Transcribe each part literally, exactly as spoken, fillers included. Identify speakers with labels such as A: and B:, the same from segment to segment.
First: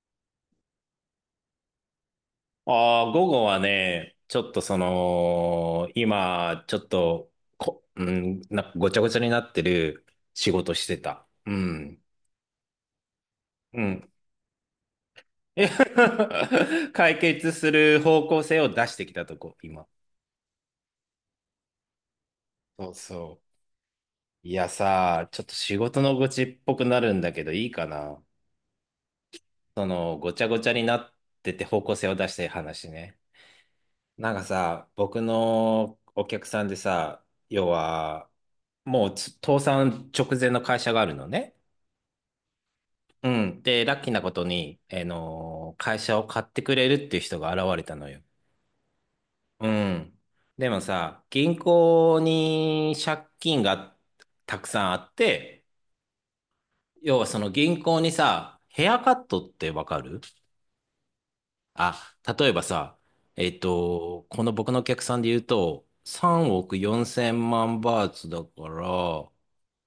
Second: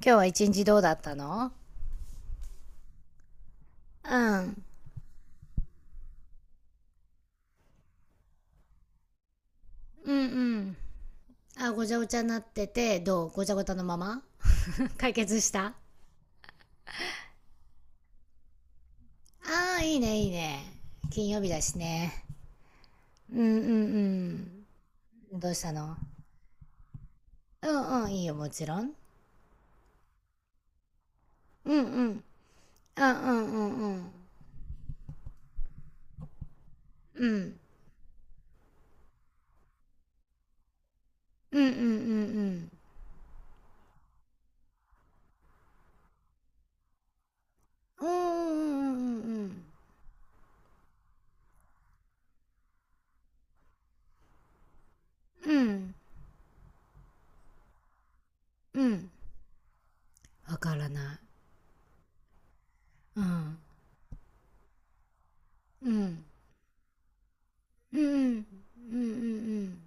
A: 今日は一日どうだったの？
B: ああ、午後は
A: う
B: ね、ちょっ
A: ん。
B: とその、今、ちょっと、こ、うん、なんかごちゃごちゃになってる
A: うんう
B: 仕事
A: ん。
B: してた。う
A: あ、ごちゃ
B: ん。
A: ごちゃになってて、どうごちゃごちゃ
B: う
A: のま
B: ん。
A: ま 解決した？
B: 解決する方向性を出してきたとこ、
A: ああ、
B: 今。
A: いいね、いいね。金曜日だしね。
B: そう
A: うんう
B: そ
A: ん
B: う。いやさ、
A: うん。
B: ちょっ
A: どう
B: と
A: した
B: 仕
A: の？
B: 事の愚痴っぽくなるんだけど、
A: う
B: いいか
A: んうん、い
B: な。
A: いよ、もちろん。
B: その、ごちゃごちゃになってて
A: うん
B: 方
A: う
B: 向性を
A: ん。
B: 出してい話
A: あう
B: ね。
A: んうんうん。
B: なんかさ、僕のお客さんで
A: う
B: さ、
A: ん。
B: 要は、もうつ倒産直前の会社があるのね。
A: うんうんうんうん。
B: うん。で、ラッキーなことに、あのー会社を買ってくれるっていう人が現れた
A: うん
B: の
A: う
B: よ。
A: んうん
B: うん。でもさ、銀行に借金がたくさんあっ
A: うん。う
B: て、
A: ん。
B: 要はその銀行にさ、
A: う
B: ヘア
A: ん。
B: カットってわかる？
A: わからない。
B: あ、例えばさ、
A: う
B: え
A: ん。
B: っと、この僕のお客さんで言うと、
A: うん。
B: さんおくよんせん万
A: うんう
B: バーツだ
A: ん。
B: か
A: うんう
B: ら、
A: ん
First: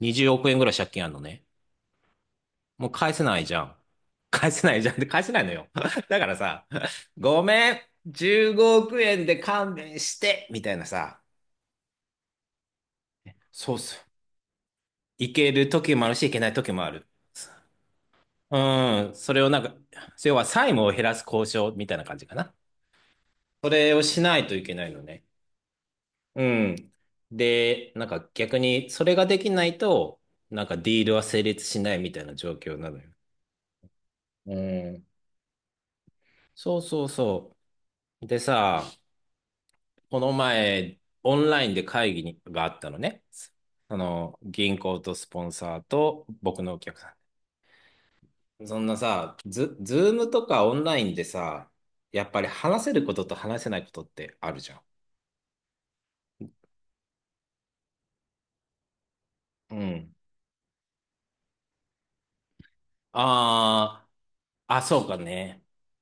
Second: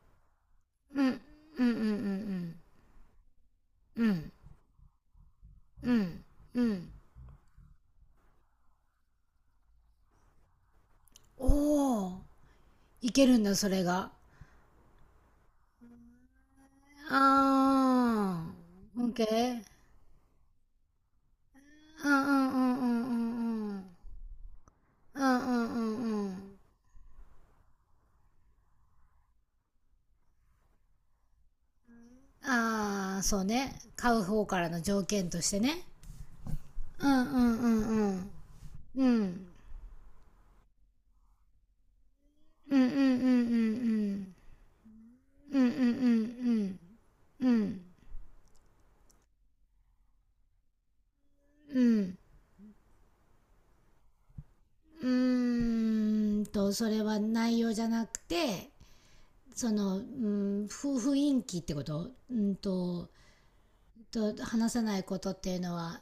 B: にじゅうおく円ぐらい借
A: う
B: 金
A: ん。う
B: ある
A: ん。
B: のね。
A: うんうんうんうん。
B: もう返せないじゃん。
A: うん。
B: 返せないじゃん。で、返せないのよ。
A: う
B: だ
A: ん
B: から
A: う
B: さ、
A: ん。
B: ごめん、じゅうごおく円で勘弁して、みたいなさ、
A: おお、いけるんだそ
B: そう
A: れ
B: そ
A: が。
B: う。いける時もあるし、いけない時もある。
A: あ
B: う
A: ー、
B: ん、それをな
A: OK。
B: んか、要は債務を減らす交渉みたいな
A: うんう
B: 感
A: ん
B: じかな。
A: うんうん
B: そ
A: うん
B: れをしないといけないの
A: うん
B: ね。
A: うんうんうんう
B: う
A: ん。
B: ん。で、なんか逆にそれができないと、なんかディールは成立しないみたいな状況なのよ。
A: ああ、そうね、買う方
B: う
A: からの条
B: ん。
A: 件としてね。
B: そうそ
A: う
B: う
A: んうん
B: そ
A: うんう
B: う。
A: ん
B: でさ、
A: うん
B: この前、オンラインで会議があ
A: う
B: っ
A: んうんう
B: たのね。そ
A: ん
B: の、銀行とスポン
A: うんうんうん
B: サー
A: うんうん
B: と
A: う
B: 僕の
A: ん
B: お客さ
A: うん
B: ん。そんなさ、ズ、ズームとかオンラインでさ、
A: うん。
B: やっぱり話せることと話せないことってあるじゃん。
A: うーんと、それは内容じゃなくて、そ
B: う
A: の、う
B: ん。
A: ん、ふ雰囲気ってこと？うんと、
B: あ
A: と話
B: あ、あ、
A: せない
B: そうか
A: ことっていう
B: ね。
A: のは？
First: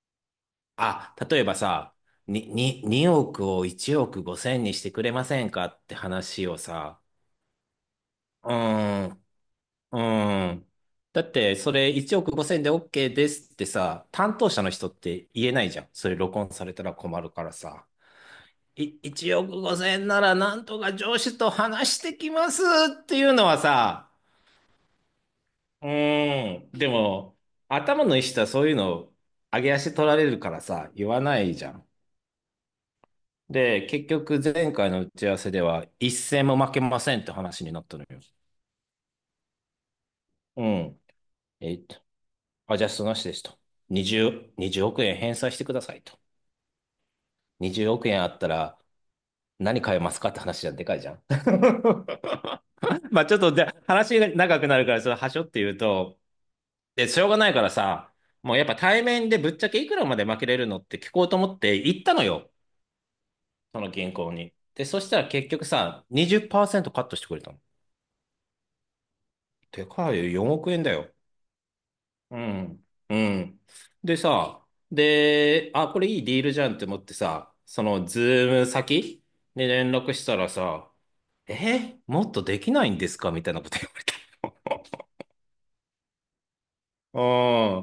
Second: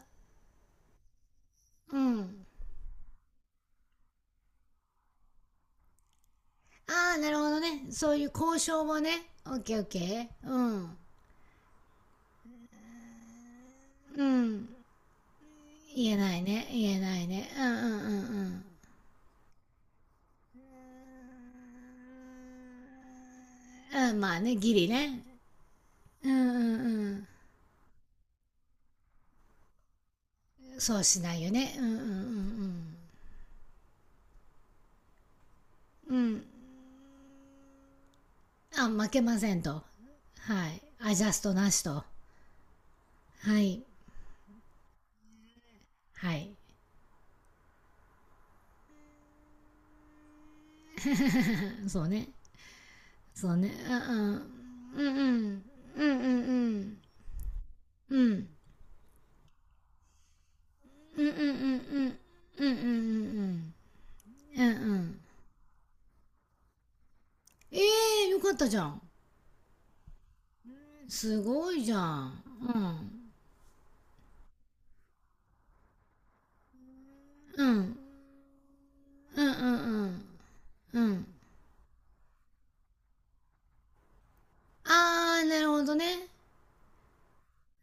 B: あ、例えばさ、
A: うん。
B: に、に、におくをいちおくごせんにしてくれませんかって話をさ、
A: ああ、なるほどね、そういう
B: う
A: 交渉も
B: ーん、う
A: ね。オッケーオッケー。
B: ー
A: う
B: ん。
A: ん
B: だって、それいちおくごせんで OK ですってさ、
A: う
B: 担当者
A: ん。
B: の人って言えないじゃん。そ
A: 言
B: れ
A: えな
B: 録
A: い
B: 音さ
A: ね、
B: れたら
A: 言えな
B: 困
A: い
B: るか
A: ね。
B: ら
A: うんうんう
B: さ。
A: ん
B: い、いちおくごせんならなんとか上司と話してきますっていうのは
A: う
B: さ、
A: んうん。まあねギリね。
B: う
A: うん
B: ーん。で
A: うん
B: も、頭のいい人はそういうの、上げ足取られるから
A: うん。
B: さ、
A: そう
B: 言
A: し
B: わ
A: な
B: な
A: いよ
B: いじゃ
A: ね。うんう
B: ん。
A: んうん
B: で、結局前回の打ち合わせでは一
A: うんうん。
B: 戦も負けませんって話になったのよ。
A: あ、負けませんと。
B: う
A: はい、
B: ん。
A: アジャストな
B: えっ
A: し
B: と、
A: と。
B: アジャストなしですと。
A: はい。
B: にじゅう、にじゅうおく円返済してくださいと。
A: はい。
B: にじゅうおく円あったら何買えますかって話じゃでかいじゃん。
A: そうね。
B: まあちょっ
A: そ
B: と
A: う
B: で
A: ね。う
B: 話が
A: ん
B: 長くなるから、そ
A: う
B: れ
A: んうんう
B: はしょって
A: ん
B: 言う
A: うん
B: と、
A: うん
B: で、しょうがないからさ、
A: うんうん
B: もうやっぱ対面でぶっちゃけいくらまで負けれるのって聞
A: う
B: こ
A: ん
B: う
A: うん
B: と
A: う
B: 思
A: ん
B: って
A: う
B: 行っ
A: ん
B: たのよ。
A: うんうんうん
B: その銀行に。
A: う
B: で、
A: んう
B: そし
A: ん。
B: たら結局さ、にじゅっパーセントカットしてくれたの。
A: え、え、よかったじゃん。
B: でかいよ、よんおく円だよ。
A: すごいじゃ
B: う
A: ん。う
B: ん。う
A: ん
B: ん。でさ、で、あ、これいいディールじゃんって思ってさ、
A: う
B: そ
A: ん
B: のズーム先
A: うんう
B: に連絡
A: ん
B: したらさ、
A: うんうん。
B: え、もっとできないんですかみたいなこと言わ
A: あー、なるほどね。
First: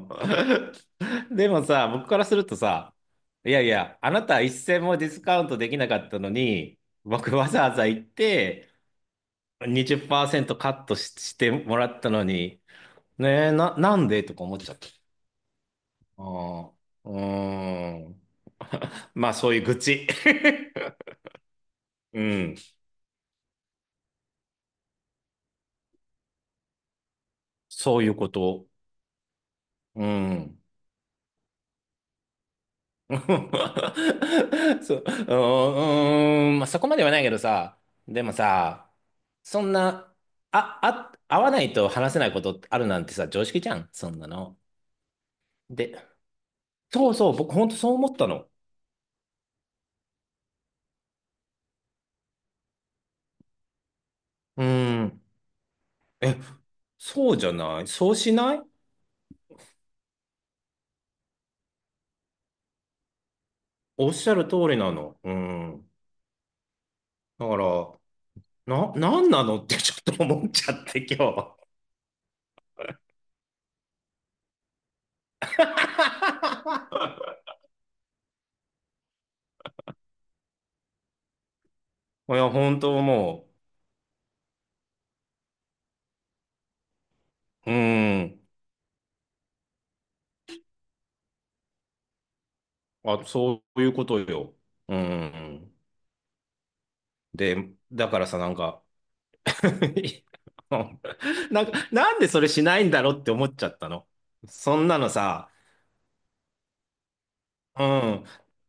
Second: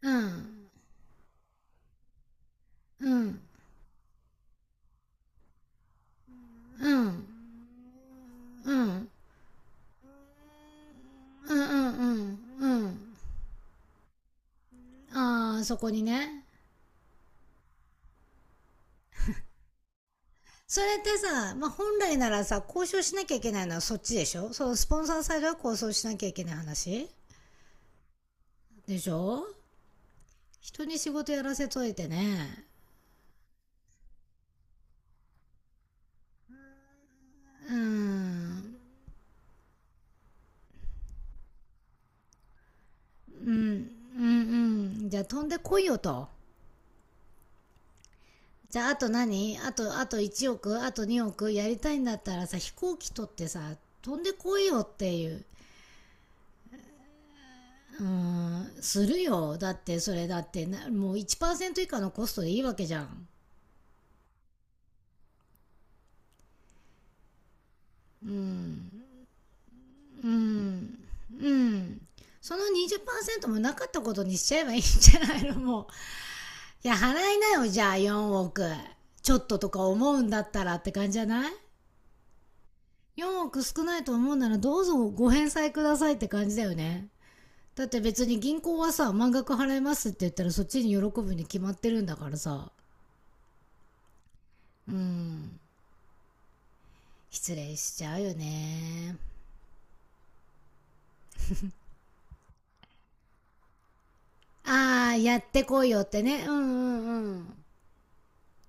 A: うん
B: た。うん。でもさ、僕からするとさ、
A: うん
B: いやいや、あなた一銭もディスカウントできなかったのに、
A: うん
B: 僕わざわざ行って
A: うん
B: にじゅっパーセントカットし、して
A: うんう
B: もら
A: ん
B: っ
A: う
B: たの
A: ん
B: に、
A: うん。
B: ねえ、な、なんでとか思っちゃった。
A: あー、そこにね。
B: ああ、うーん。まあ、そういう愚痴。
A: それってさ、まあ、本 来
B: う
A: なら
B: ん。
A: さ、交渉しなきゃいけないのはそっちでしょ？そのスポンサーサイドは交渉しなきゃいけない話
B: そういうこと。
A: でしょ？
B: うん。
A: 人に仕事やらせといてね。
B: そう、うーん、まあ、そこまではないけど
A: うー
B: さ、でも
A: ん。
B: さ、そんな、あ、あ、会わないと話せないことあるなんてさ、常
A: う
B: 識じゃん、
A: ん
B: そん
A: う
B: なの。
A: んうん。じゃあ飛んでこい
B: で、
A: よと。
B: そうそう、僕ほんとそう思ったの。
A: じゃあ、あと何、あと、あといちおく、あとにおくやりたいんだったらさ、飛行機取ってさ、飛んでこ
B: う
A: いよっ
B: ー
A: て
B: ん。
A: いう。
B: え、そうじゃないそうしない
A: するよ。だってそれ、だってな、もういちパーセント以下のコストでいいわけじゃん。
B: おっしゃる通りなの。うん。だから、な、なんなの ってちょっと
A: う
B: 思っちゃっ
A: ん
B: て今
A: う
B: 日。
A: ん。そのにじっパーセントもなかったことにしちゃえばいいんじゃないの、もう。いや、払い なよ、じゃあよんおくちょっととか思うんだったらって感じじゃない？
B: いや、本当
A: 4
B: も
A: 億少ないと思うならどうぞご返済くださいって感じだよね。
B: う、う
A: だって
B: ー
A: 別
B: ん。
A: に銀行はさ、満額払いますって言ったらそっちに喜ぶに決まってるんだからさ。
B: あ、そういうことよ。
A: う
B: う
A: ん。
B: ん。
A: 失
B: で、
A: 礼しち
B: だ
A: ゃ
B: か
A: う
B: ら
A: よ
B: さ、なんか
A: ね。
B: なんか、なんでそれしないんだろうって思っちゃったの。そんなの
A: ああ、やっ
B: さ、
A: てこいよってね。うんうん
B: うん。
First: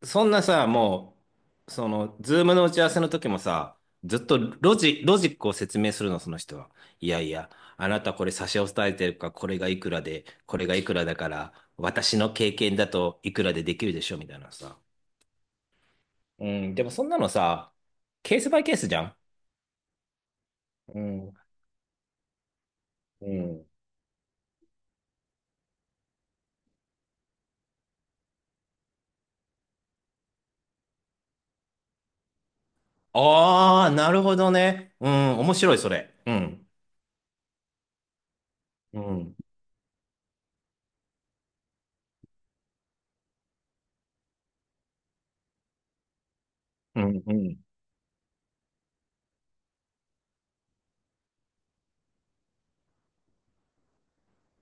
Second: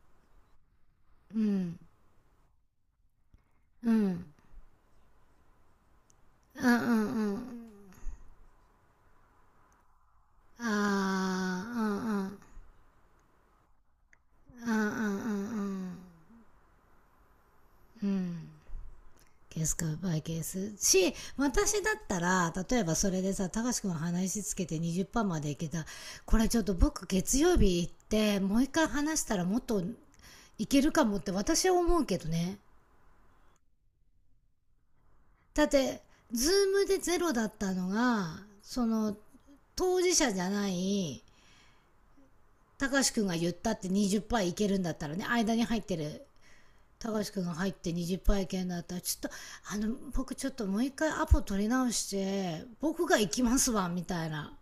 B: そんなさ、も
A: う
B: う、
A: ん
B: その、ズームの打ち合わせの時もさ、
A: う
B: ずっ
A: ん
B: とロジ、ロジックを説明するの、その人
A: う
B: は。
A: んうんう
B: いやい
A: んう
B: や、
A: ん。
B: あなたこれ差し押さえてるから、これがいくらで、こ
A: あ
B: れがいくらだから、
A: あ、う
B: 私
A: んう
B: の
A: ん
B: 経験だといくらでできるでしょ、みたいな
A: うんうん
B: さ。
A: うんうん
B: うん、でもそんなのさ、
A: う
B: ケー
A: ん。
B: スバイケースじゃん。
A: ケースかバイケース。
B: う
A: し、
B: ん、
A: 私だったら、例えばそれ
B: う
A: でさ、た
B: ん。
A: かしくん話つけてにじゅっパーセントまでいけた。これちょっと僕月曜日行って、もう一回話したらもっといけるかもって私は思うけどね。
B: ああ、なるほどね。うん、面
A: だっ
B: 白い、そ
A: て、
B: れ。う
A: ズ
B: ん。
A: ームでゼロだったのが、そ
B: う
A: の、
B: ん、
A: 当事者じゃない、たかしくんが言ったってにじゅっパーセントいけるんだったらね、間に入ってる
B: う
A: 高
B: ん、
A: 橋
B: う
A: 君が
B: ん。
A: 入ってにじゅっぱい券だったら、ちょっと、あの、僕ちょっともう一回アポ取り直して、僕が行きますわ、みたいな。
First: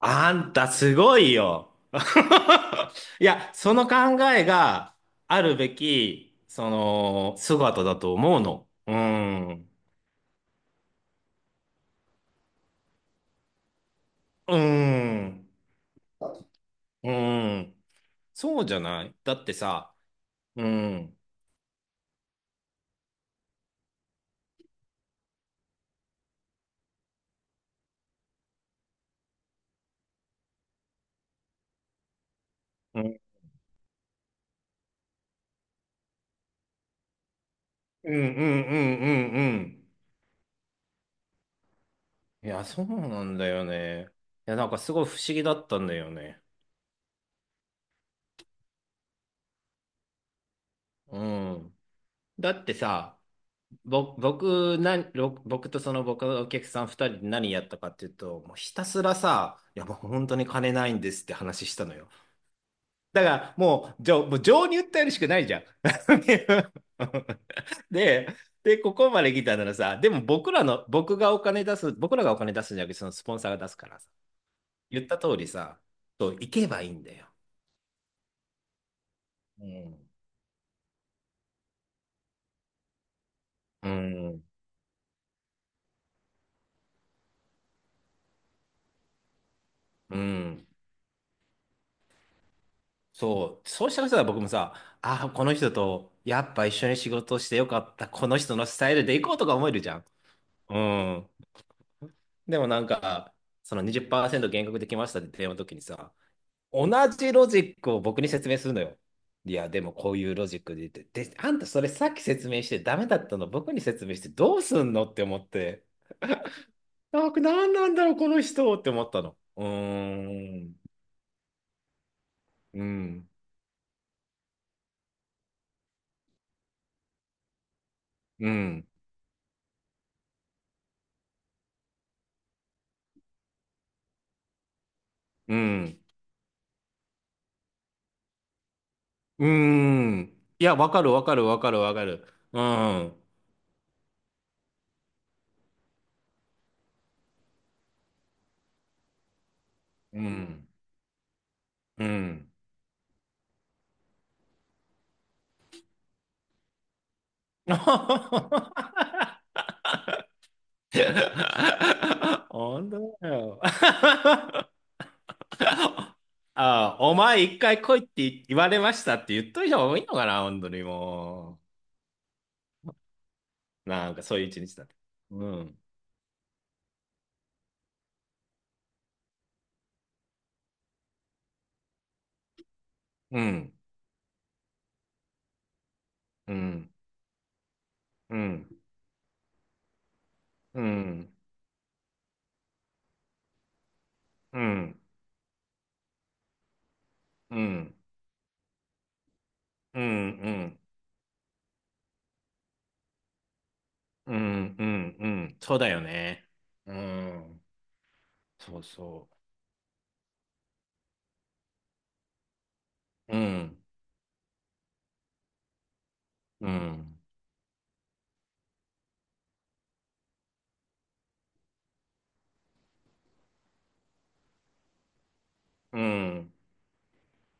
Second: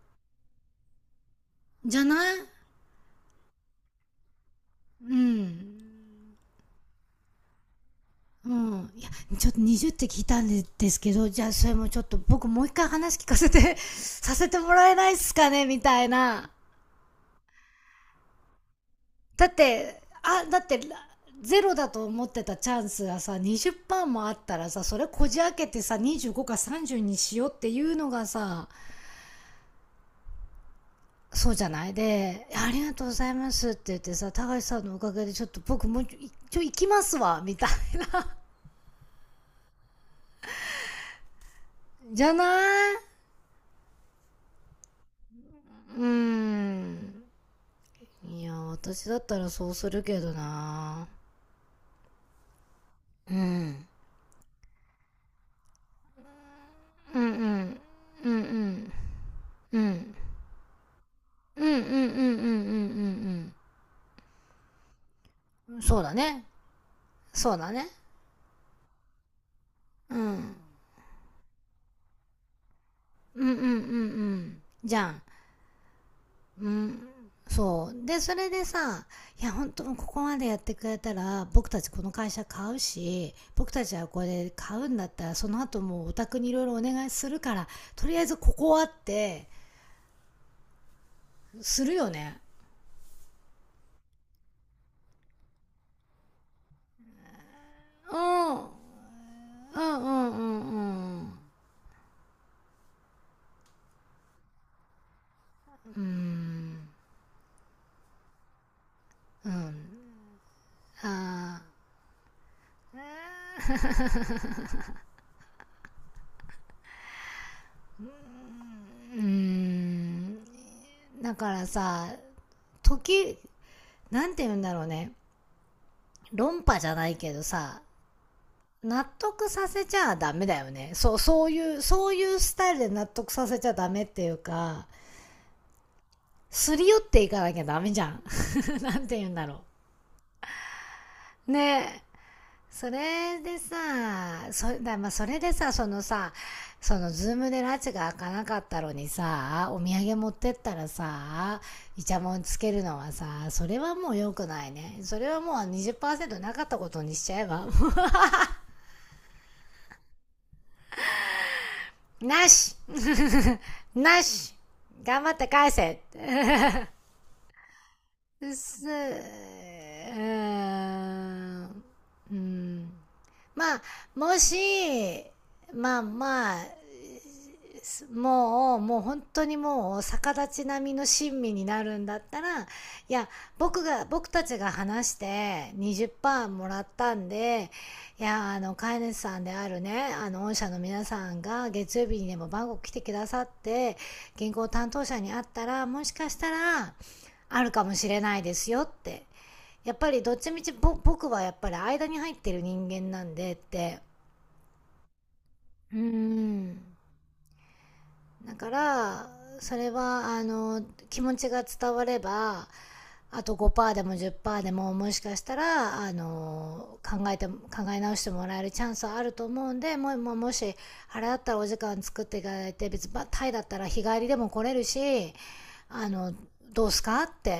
B: あんたすごいよ。
A: じゃない？
B: いや、その考えが
A: う
B: あるべ
A: ん。
B: き、その、姿だと思う
A: う
B: の。
A: ん。
B: う
A: いや、ちょっと
B: ん。
A: にじゅうって聞いたんですけど、じゃあそれもちょっと僕もう一回話聞かせて、 させ
B: う
A: てもらえないっす
B: ん。
A: かね、みたいな。
B: うん。そうじゃないだっ
A: だ
B: て
A: っ
B: さ、
A: て、あ、だ
B: う
A: って、
B: ん。
A: ゼロだと思ってたチャンスがさ、にじゅっパーセントもあったらさ、それこじ開けてさ、にじゅうごかさんじゅうにしようっていうのがさ、そうじゃないで、ありが
B: う
A: とうご
B: ん。
A: ざいますって言ってさ、高橋さんのおかげでちょっと僕もうちょいちょい行きますわ、みたい。
B: うんうんうんうんうん。
A: じゃな
B: いや、そう
A: い？
B: なんだよね。いや、なんかすごい不思議だったんだ
A: うー
B: よね。
A: ん。いや、私だったらそうするけどな。
B: うん。だってさ、
A: うん。
B: ぼ、僕、な、ろ僕とその僕のお客さん二
A: う
B: 人
A: んう
B: で何やった
A: ん。
B: かっていう
A: うんう
B: と、もうひた
A: ん。
B: すらさ、
A: う
B: いやもう
A: ん。
B: 本当に金ないんですって
A: うん
B: 話
A: う
B: し
A: んうん
B: た
A: うん
B: の
A: う
B: よ。
A: んう
B: だか
A: ん
B: らもう、じょ、もう情に訴えるしかないじゃん。
A: うん。そうだね。そうだね。
B: で、で、ここまで来たならさ、で
A: う
B: も僕
A: ん。
B: らの、僕がお金出す、僕らがお金出すんじゃなくて、そのスポン
A: うん
B: サー
A: うん
B: が
A: う
B: 出
A: んう
B: すからさ、
A: ん。じ
B: 言
A: ゃ
B: った
A: ん。
B: 通りさ、そう、行け
A: う
B: ばいいん
A: ん、
B: だよ。
A: そう。で、それでさ、いや、
B: う
A: 本当も
B: ん。
A: ここまでやってくれたら、僕たちこの会社買うし、僕た
B: う
A: ちはこ
B: ん。
A: れ買うんだったら、その後もうお宅にいろいろお願いするから、とりあえずここはって、
B: うん。
A: するよね。
B: そう、そうしたらさ僕もさ、ああ、この人とやっぱ一緒に仕事してよかった、
A: う
B: この
A: ん。
B: 人
A: う
B: の
A: ん
B: スタイルで行こうとか思え
A: う
B: るじゃ
A: ん
B: ん。
A: うん
B: う
A: う
B: ん。
A: ん。
B: でもなんか、そのにじゅっパーセント減額できましたって電話の時にさ、同じロジックを僕に説明するのよ。いや、でもこういうロジックで言って、で、あん
A: あ
B: たそれさっき説明してダメだったの僕に説明してどうすんのって思って、なんか何なんだろう、この人って思っ
A: ー、うー
B: たの。うー
A: ん。
B: ん、
A: だからさ、
B: うん、
A: 時、なんて言うんだろうね。論破じゃないけどさ、
B: うん、
A: 納得させちゃダメだよね。そう、そういう、そういうスタイルで納得させちゃダメっていうか、
B: うん。
A: すり寄っていかなきゃダメじゃん。なんて言うんだ
B: うー
A: ろ
B: ん。いや、わかるわかる
A: う。
B: わか
A: ね
B: るわか
A: え。
B: る。う
A: そ
B: ん。
A: れでさ、そだまあ、それでさ、そのさ、そのズームで拉致が開かなかったのにさ、お土産
B: う
A: 持ってっ
B: ん。
A: たらさ、イ
B: う
A: チャモン
B: ん。
A: つけるのはさ、それはもう良くないね。それはもうにじゅっパーセントなかったことにしちゃえば。なし。
B: 本当だよ。
A: な し。頑張って返せ。
B: ああ、お前一回来いって言われ
A: す、
B: ましたって言っ
A: う
B: といた方がいいのかな、本当にも
A: ん、うん、まあ、
B: う。なんかそ
A: も
B: ういう
A: し、
B: 一日だった。うん。
A: まあまあ、もう、もう本当にもう逆立ち並みの親身になるんだったら、いや、
B: うん。
A: 僕が、僕たちが話してにじゅっパーセント
B: う
A: もらっ
B: ん。
A: たんで、い
B: う
A: や、あ
B: ん。
A: の、飼い主さんであるね、あの、御社の
B: う
A: 皆さ
B: ん。
A: んが月曜日にでも番号来てくださって、銀
B: う
A: 行担
B: ん。
A: 当者に会ったら、もしかしたら、
B: う
A: あるかも
B: ん。
A: しれないですよって、やっ
B: うん。
A: ぱりどっち
B: う
A: み
B: ん。
A: ちぼ僕はやっぱり間に入ってる人間なんでって。
B: うん。うん。うんそうだ
A: うー
B: よね。
A: ん。
B: うん。
A: だか
B: そう
A: ら、
B: そう。
A: それはあの、気持ちが伝われば、
B: う
A: あと
B: ん、
A: ごパーセントでもじゅっパーセントでももしかしたら、あ
B: う
A: の、
B: ん、
A: 考えて考え直してもらえるチャンスはあると思うんで、もう、もう、もしあれだったらお時間作っていただいて、別にまあタイだったら日帰りでも来れるし、
B: う
A: あの、
B: ん。
A: どうすかって、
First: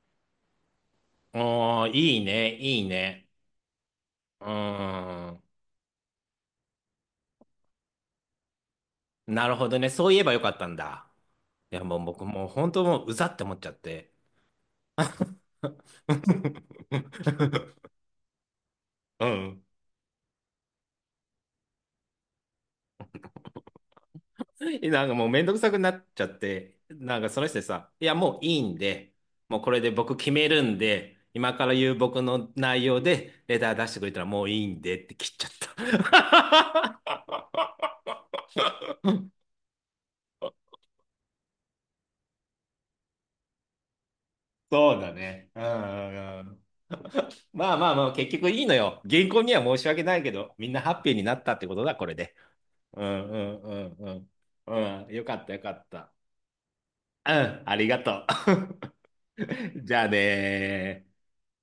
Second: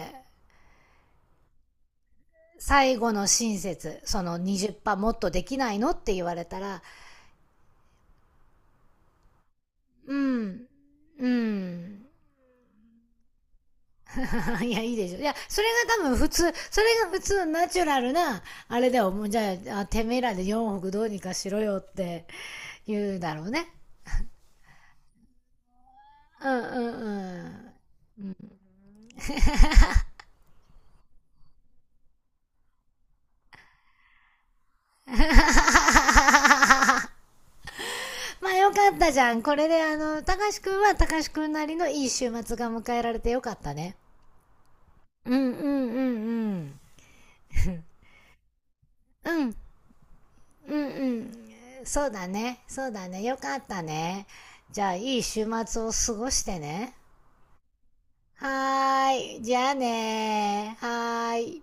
B: おー、いいね、いい
A: 最後の
B: ね。
A: 親切、その
B: う
A: にじゅっパーセントもっと
B: ー
A: で
B: ん。
A: きないのって言われたら。
B: なるほどね。そう
A: う
B: いえばよかっ
A: ん。
B: たんだ。
A: う
B: いや、もう
A: ん。
B: 僕もう本当もううざって思っちゃって。
A: いや、いいでしょ。いや、それが多分普通、それ が普通ナチュラルな、あれだよ。も
B: う
A: う、じゃ
B: ん。
A: あ、てめえらでよんおくどうにかしろよって言うだろうね。
B: なんかもうめんどくさくなっちゃっ
A: うんうん
B: て、なん
A: う
B: かその人に
A: ん。
B: さ、いやもういいんで、もうこれで僕決めるんで、今から言う僕の内容でレター出してくれたらもういいんでって切っちゃっ た。
A: まあよかったじゃ ん。これであの、たかしくんはたかしくんなりのいい週末が迎えられてよかったね。
B: そうだ
A: うんうんう
B: ね。
A: ん
B: うんうんう
A: う
B: ん。
A: ん。
B: まあまあまあ、結局いいのよ。銀行
A: うん、
B: には申し訳ないけど、みん
A: うん
B: な
A: う
B: ハッピーに
A: ん。
B: なったってことだ、
A: そ
B: こ
A: う
B: れ
A: だ
B: で。
A: ね。そう
B: う
A: だね。
B: ん
A: よ
B: う
A: か
B: ん
A: っ
B: う
A: たね。
B: んう
A: じゃあ
B: ん。うん、
A: いい
B: よかっ
A: 週
B: たよか
A: 末
B: っ
A: を
B: た。
A: 過ごしてね。
B: うん、ありがと
A: はーい。じゃあ
B: う。じゃあ
A: ねー。
B: ねー。
A: はーい。